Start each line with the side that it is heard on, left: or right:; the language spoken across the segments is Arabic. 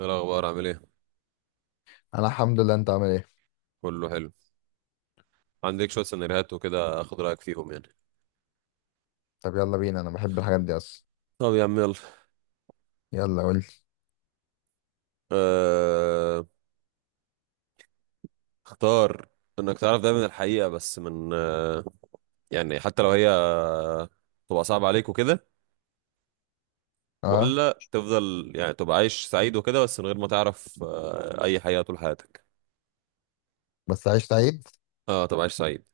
right: ايه الاخبار عامل ايه؟
left: انا الحمد لله. انت عامل ايه؟
right: كله حلو. عندك شويه سيناريوهات وكده اخد رايك فيهم يعني.
left: طب يلا بينا، انا بحب الحاجات دي اصلا.
right: طب يا عم يلا.
left: يلا قول لي.
right: أه... اختار انك تعرف دايما الحقيقه بس من يعني حتى لو هي تبقى صعبه عليك وكده،
left: اه.
right: ولا تفضل يعني تبقى عايش سعيد وكده بس من غير ما تعرف اي حقيقه طول حياتك؟
left: بس عيش سعيد.
right: اه تبقى عايش سعيد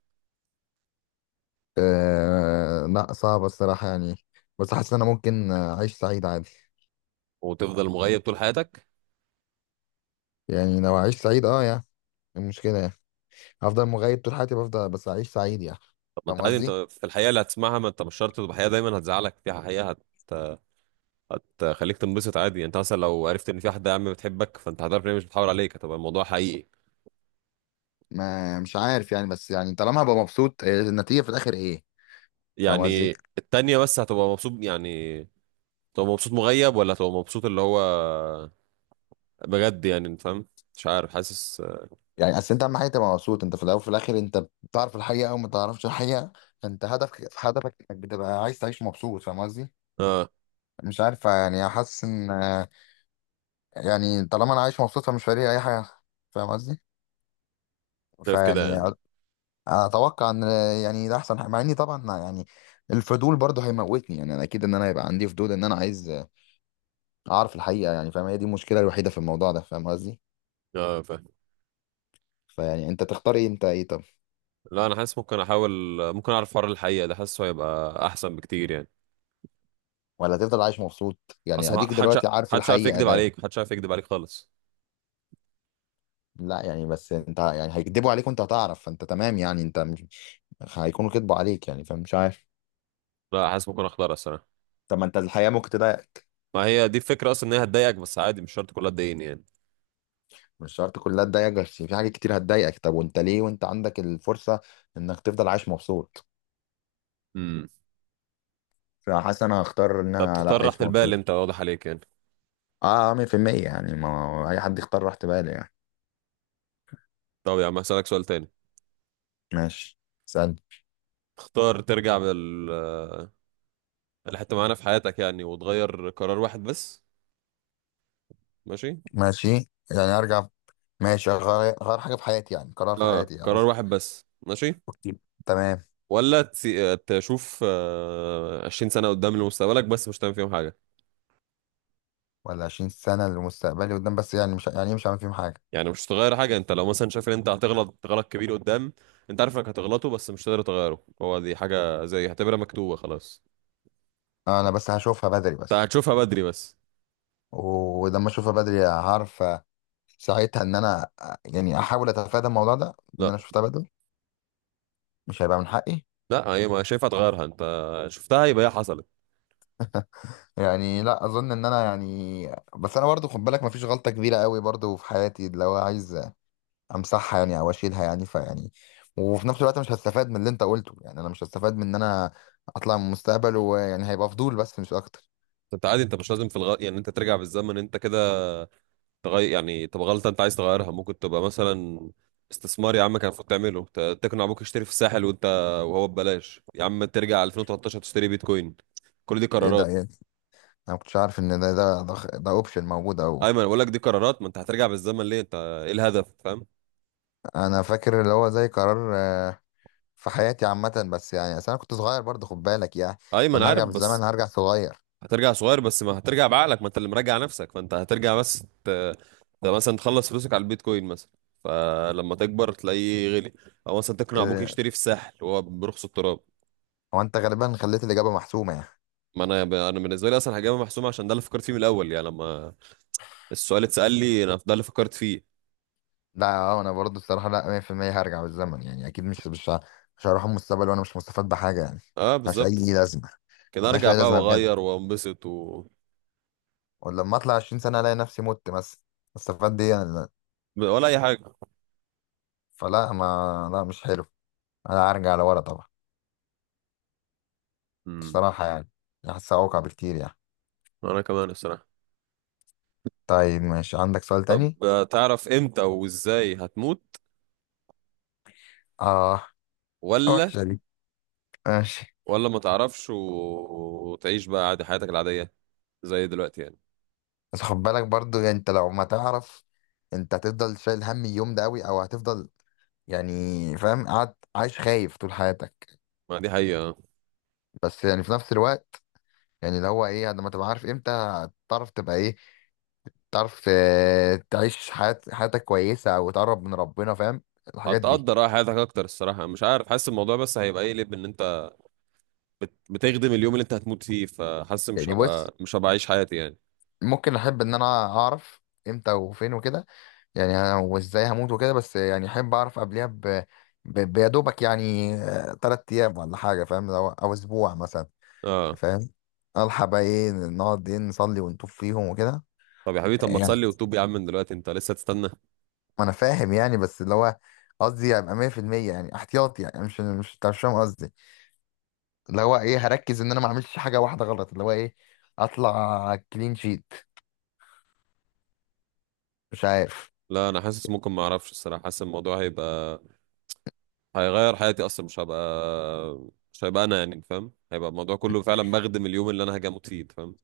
left: آه لا، صعب الصراحه يعني. بس حاسس ان انا ممكن اعيش سعيد عادي.
right: وتفضل مغيب طول حياتك.
left: يعني لو اعيش سعيد يعني، إيه المشكله يعني؟ هفضل مغيب طول حياتي، بفضل بس اعيش سعيد يعني.
right: طب ما انت
left: فاهم
right: عادي، انت
left: قصدي.
right: في الحقيقه اللي هتسمعها، ما انت مش شرط تبقى حقيقه دايما هتزعلك، فيها حقيقه هتخليك تنبسط عادي. يعني انت مثلا لو عرفت ان في واحده يا عم بتحبك فانت هتعرف ان هي مش بتحاول عليك، هتبقى الموضوع حقيقي
left: ما مش عارف يعني، بس يعني طالما هبقى مبسوط، إيه النتيجه في الاخر؟ ايه؟ فاهم
right: يعني.
left: قصدي.
right: التانية بس هتبقى مبسوط يعني، تبقى مبسوط مغيب ولا تبقى مبسوط اللي هو بجد يعني، انت فاهم؟ مش عارف، حاسس.
left: يعني اصل انت اهم حاجه تبقى مبسوط انت، في الاول وفي الاخر انت بتعرف الحقيقه او ما تعرفش الحقيقه. فانت هدفك، هدفك انك بتبقى عايز تعيش مبسوط. فاهم قصدي.
right: اه،
left: مش عارف يعني، حاسس ان يعني طالما انا عايش مبسوط فمش فارق لي اي حاجه. فاهم قصدي.
right: شايف كده
left: فيعني
right: يعني.
left: أ- اتوقع ان يعني ده احسن حاجة. مع اني طبعا يعني الفضول برضه هيموتني. يعني انا اكيد ان انا هيبقى عندي فضول، ان انا عايز اعرف الحقيقه يعني. فاهم، هي دي المشكله الوحيده في الموضوع ده. فاهم قصدي.
right: اه فاهم.
left: فيعني انت تختار ايه؟ انت ايه؟ طب
right: لا انا حاسس ممكن احاول، ممكن اعرف حوار الحقيقه ده، حاسه هيبقى احسن بكتير يعني.
left: ولا تفضل عايش مبسوط؟ يعني
right: اصلا
left: اديك
right: محدش
left: دلوقتي عارف
right: محدش عارف
left: الحقيقه
right: يكذب
left: ده.
right: عليك، محدش عارف يكذب عليك خالص.
left: لا يعني، بس انت يعني هيكدبوا عليك وانت هتعرف، فانت تمام يعني، انت مش هيكونوا كدبوا عليك يعني. فمش عارف.
right: لا حاسس ممكن اختارها الصراحه.
left: طب ما انت الحقيقه ممكن تضايقك.
right: ما هي دي الفكره اصلا ان هي هتضايقك، بس عادي مش شرط كلها تضايقني
left: مش شرط كلها تضايقك، بس في حاجات كتير هتضايقك. طب وانت ليه وانت عندك الفرصة انك تفضل عايش مبسوط؟
right: يعني.
left: فحاسس انا هختار ان
right: طب
left: انا لا،
right: تختار راحة
left: عايش
right: البال،
left: مبسوط.
right: انت واضح عليك يعني.
left: اه 100%. يعني ما هو اي حد يختار راحة باله يعني.
right: طب يا عم هسألك سؤال تاني.
left: ماشي. سأل.
right: تختار ترجع لحتة معانا في حياتك يعني وتغير قرار واحد بس، ماشي؟
left: ماشي. يعني ارجع. ماشي، غير غير حاجة في حياتي، يعني قرار في
right: اه
left: حياتي يعني،
right: قرار
left: قصدي.
right: واحد بس، ماشي.
left: أوكي. تمام.
right: ولا تشوف 20 سنة قدام لمستقبلك، بس مش هتعمل فيهم حاجة؟
left: ولا 20 سنة لمستقبلي قدام، بس يعني مش هعمل فيهم حاجة.
right: يعني مش هتغير حاجة، انت لو مثلا شايف ان انت هتغلط غلط كبير قدام، انت عارف انك هتغلطه بس مش هتقدر تغيره، هو دي حاجة زي اعتبرها مكتوبة خلاص.
left: انا بس هشوفها بدري
right: انت
left: بس.
right: هتشوفها بدري بس.
left: ولما اشوفها بدري هعرف ساعتها ان انا يعني احاول اتفادى الموضوع ده. ان
right: لا
left: انا شفتها بدري، مش هيبقى من حقي.
right: لا، هي ما شايفها تغيرها انت، شفتها يبقى هي حصلت.
left: يعني لا اظن ان انا يعني، بس انا برضو خد بالك مفيش غلطه كبيره قوي برضو في حياتي لو عايز امسحها يعني، او اشيلها يعني. فيعني وفي نفس الوقت مش هستفاد من اللي انت قلته. يعني انا مش هستفاد من ان انا اطلع من المستقبل، ويعني هيبقى فضول بس مش اكتر.
right: انت عادي، انت مش لازم في يعني انت ترجع بالزمن انت كده تغير، يعني تبقى غلطه انت عايز تغيرها. ممكن تبقى مثلا استثمار، يا عم كان المفروض تعمله، تقنع ابوك يشتري في الساحل وانت وهو ببلاش، يا عم ترجع 2013 تشتري بيتكوين. كل دي
left: ايه ده
right: قرارات.
left: يعني؟ انا ما كنتش عارف ان ده اوبشن موجود او.
right: ايمن بقول لك دي قرارات، ما انت هترجع بالزمن ليه؟ انت ايه الهدف فاهم.
left: انا فاكر اللي هو زي قرار في حياتي عامه، بس يعني اصل انا كنت صغير برضو خد بالك يعني.
right: ايمن
left: فانا
right: عارف
left: هرجع بالزمن،
right: بس.
left: هرجع صغير.
right: هترجع صغير بس ما هترجع بعقلك، ما انت اللي مراجع نفسك، فانت هترجع ده مثلا تخلص فلوسك على البيتكوين مثلا، فلما تكبر تلاقيه غلي، او مثلا تقنع
left: إيه
right: ابوك
left: ده؟
right: يشتري في الساحل وهو برخص التراب.
left: هو انت غالبا خليت الاجابه محسومه يعني.
right: ما انا، انا بالنسبه لي اصلا حاجه محسومه عشان ده اللي فكرت فيه من الاول يعني، لما السؤال اتسال لي انا ده اللي فكرت فيه.
left: لا اه، انا برضه الصراحه لا 100% هرجع بالزمن يعني. اكيد مش هروح المستقبل وانا مش مستفاد بحاجه يعني.
right: اه
left: ملهاش
right: بالظبط،
left: اي لازمه.
right: كده
left: ملهاش
right: ارجع
left: اي
right: بقى
left: لازمه بجد.
right: واغير وانبسط
left: ولما اطلع 20 سنه الاقي نفسي مت مثلا، استفاد دي يعني؟ لا.
right: ولا اي حاجه.
left: فلا، ما لا، مش حلو. انا هرجع لورا طبعا
right: امم
left: الصراحه يعني. حاسسها اوقع بكتير يعني.
right: انا كمان الصراحه.
left: طيب ماشي، عندك سؤال تاني؟
right: بتعرف امتى وازاي هتموت
left: اه.
right: ولا،
left: وحشه دي. ماشي.
right: ولا ما تعرفش وتعيش بقى عادي حياتك العاديه زي دلوقتي يعني؟
left: بس خد بالك برضه، يعني انت لو ما تعرف، انت هتفضل شايل هم اليوم ده قوي، او هتفضل يعني فاهم قاعد عايش خايف طول حياتك.
right: ما دي حقيقه.
left: بس يعني في نفس الوقت يعني اللي هو ايه، لما تبقى عارف امتى، تعرف تبقى ايه، تعرف تعيش حياة، حياتك كويسة، او تقرب من ربنا. فاهم، الحاجات دي.
right: هتقدر اه حياتك اكتر الصراحه، مش عارف، حاسس الموضوع بس هيبقى ايه ليه، ان انت بتخدم اليوم اللي انت هتموت فيه، فحاسس مش
left: يعني بص،
right: هبقى، عايش حياتي يعني.
left: ممكن احب ان انا اعرف امتى وفين وكده، يعني أنا وازاي هموت وكده. بس يعني احب اعرف قبلها بيدوبك يعني تلات ايام ولا حاجة. فاهم؟ او اسبوع مثلا.
right: اه.
left: فاهم. الحق بقى ايه، نقعد ايه نصلي ونطوف فيهم وكده.
right: طب يا حبيبي، طب ما
left: يعني
right: تصلي وتوب يا عم من دلوقتي، انت لسه تستنى.
left: ما انا فاهم يعني، بس اللي هو قصدي ابقى 100% يعني، احتياطي يعني. مش مش انت مش فاهم قصدي. اللي هو ايه، هركز ان انا ما اعملش حاجه واحده غلط. اللي هو ايه، اطلع كلين شيت. مش عارف.
right: لا انا حاسس ممكن ما اعرفش الصراحه، حاسس الموضوع هيبقى، هيغير حياتي اصلا. مش هبقى، مش هيبقى انا يعني فاهم، هيبقى الموضوع كله فعلا بخدم اليوم اللي انا هاجي اموت فيه انت فاهم.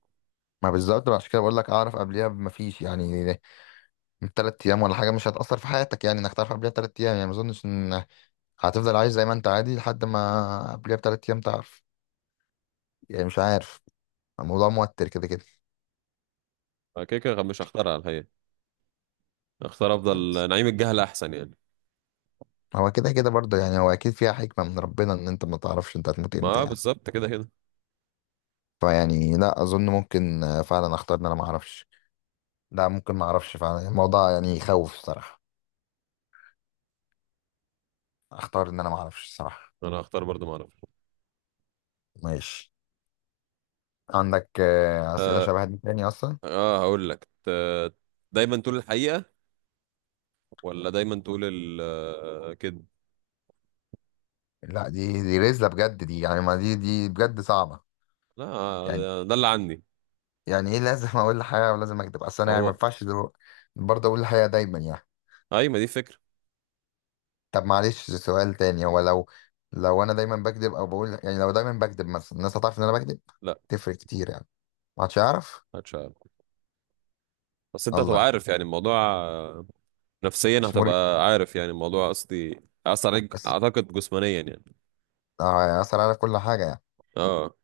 left: ما بالظبط بقى، عشان كده بقول لك اعرف قبليها، ما فيش يعني، من ثلاث ايام ولا حاجه مش هتاثر في حياتك يعني. انك تعرف قبليها ثلاث ايام يعني، ما اظنش ان هتفضل عايش زي ما انت عادي لحد ما قبليها بثلاث ايام تعرف يعني. مش عارف، الموضوع موتر كده كده.
right: كده كده مش هختار على الحقيقه، هختار افضل نعيم الجهل احسن يعني.
left: هو كده كده برضه يعني، هو اكيد فيها حكمه من ربنا ان انت ما تعرفش انت هتموت
right: ما
left: امتى
right: آه
left: يعني.
right: بالظبط كده كده.
left: فيعني لا اظن، ممكن فعلا اختار ان انا ما اعرفش. لا ممكن ما اعرفش فعلا. الموضوع يعني يخوف الصراحه. اختار ان انا ما اعرفش الصراحه.
right: انا هختار برضه ما اعرفش.
left: ماشي. عندك اسئله شبه دي تاني اصلا؟
right: اه هقول لك دايما تقول الحقيقه ولا دايما تقول كده؟
left: لا، دي رزله بجد دي يعني. ما دي بجد صعبه
right: لا
left: يعني.
right: ده اللي عندي.
left: يعني ايه، لازم اقول الحقيقه ولازم اكذب؟ اصل انا يعني ما
right: هو
left: ينفعش برضه اقول الحقيقه دايما يعني.
right: ايوه، ما دي فكره.
left: طب معلش، سؤال تاني. هو لو انا دايما بكذب، او بقول يعني لو دايما بكذب مثلا، الناس هتعرف ان انا بكذب؟
right: لا
left: تفرق كتير يعني. ما حدش يعرف.
right: هتشعر، بس انت هتبقى
left: الله.
right: عارف يعني الموضوع نفسيا
left: مش مريح.
right: هتبقى عارف يعني الموضوع، قصدي اثر عليك
left: بس
right: اعتقد جسمانيا يعني.
left: هيأثر على كل حاجة يعني.
right: اه.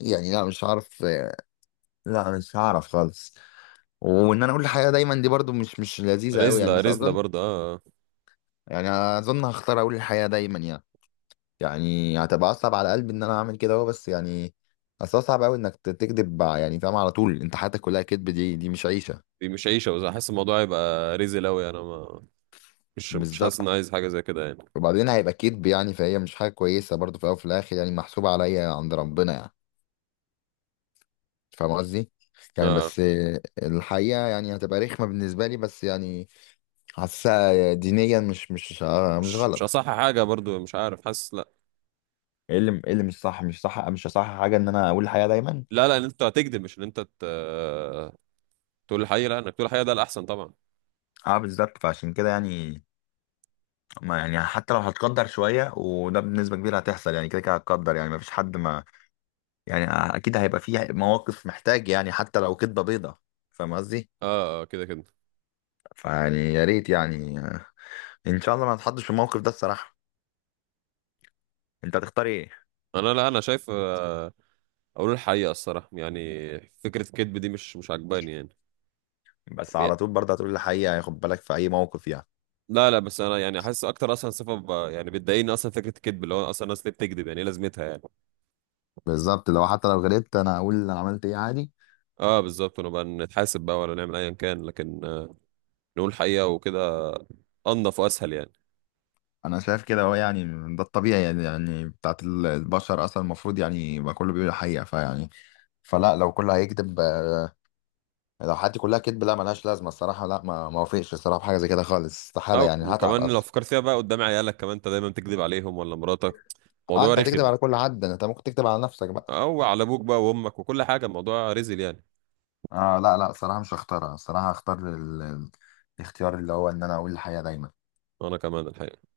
left: يعني لا مش هعرف. لا مش هعرف خالص. وان انا اقول الحقيقة دايما دي برضو مش لذيذة قوي يعني،
right: رزلة
left: بس
right: رزلة
left: اظن
right: برضه اه
left: يعني اظن هختار اقول الحقيقة دايما يعني. يعني هتبقى اصعب على قلبي ان انا اعمل كده اهو، بس يعني اصل هو صعب قوي انك تكذب يعني فاهم على طول. انت حياتك كلها كذب، دي مش عيشة.
right: دي مش عيشة، بس حاسس الموضوع هيبقى رزل اوي يعني. انا ما، مش حاسس
left: بالظبط.
right: اني عايز حاجة زي كده يعني.
left: وبعدين هيبقى كذب يعني، فهي مش حاجة كويسة برضو، في الاول وفي الاخر يعني محسوبة عليا عند ربنا يعني. فاهم قصدي. يعني
right: اه
left: بس الحقيقة يعني هتبقى رخمة بالنسبة لي، بس يعني حاسسها دينيا مش
right: مش
left: غلط.
right: اصح حاجة برضه، مش عارف حاسس لا.
left: ايه اللي، ايه اللي مش صح؟ مش صح حاجه ان انا اقول الحقيقه دايما؟
right: لا لا، ان انت هتكذب، مش ان انت تقول الحقيقة. لا، انك تقول الحقيقة ده الاحسن طبعا.
left: اه بالظبط. فعشان كده يعني ما يعني حتى لو هتقدر شويه، وده بنسبه كبيره هتحصل يعني كده كده هتقدر يعني. ما فيش حد ما، يعني اكيد هيبقى فيه مواقف محتاج يعني حتى لو كدبه بيضه. فاهم قصدي.
right: اه كده كده.
left: فيعني يا ريت يعني، ان شاء الله ما نتحطش في الموقف ده الصراحه. انت هتختار ايه؟
right: انا لا انا شايف اقول الحقيقة الصراحة يعني. فكرة الكذب دي مش عجباني يعني.
left: بس على طول برضه هتقول الحقيقه يعني؟ خد بالك، في اي موقف يعني.
right: لا لا بس انا يعني حاسس اكتر اصلا صفه، يعني بتضايقني اصلا فكره الكذب، اللي هو اصلا الناس ليه بتكذب يعني، ايه لازمتها يعني؟
left: بالظبط. لو حتى لو غلطت انا اقول انا عملت ايه، عادي.
right: اه بالظبط، ونبقى نتحاسب بقى ولا نعمل ايا كان، لكن نقول حقيقه وكده، انضف واسهل يعني.
left: انا شايف كده. هو يعني ده الطبيعي يعني، يعني بتاعت البشر اصلا، المفروض يعني ما كله بيقول الحقيقه. فيعني فلا، لو كله هيكذب لو حياتي كلها كذب، لا ملهاش لازمه الصراحه. لا ما وافقش الصراحه بحاجه زي كده خالص،
right: لا
left: استحاله يعني، هتعب
right: وكمان لو
left: اصلا.
right: فكرت فيها بقى قدام عيالك، كمان انت دايما بتكذب عليهم ولا مراتك؟ موضوع
left: انت هتكذب
right: رخم.
left: على كل حد. انت ممكن تكذب على نفسك بقى.
right: او على ابوك بقى وامك وكل حاجه، الموضوع رزل يعني.
left: اه لا لا، الصراحه مش هختارها. الصراحه هختار الاختيار اللي هو ان انا اقول الحقيقه دايما.
right: انا كمان الحقيقه.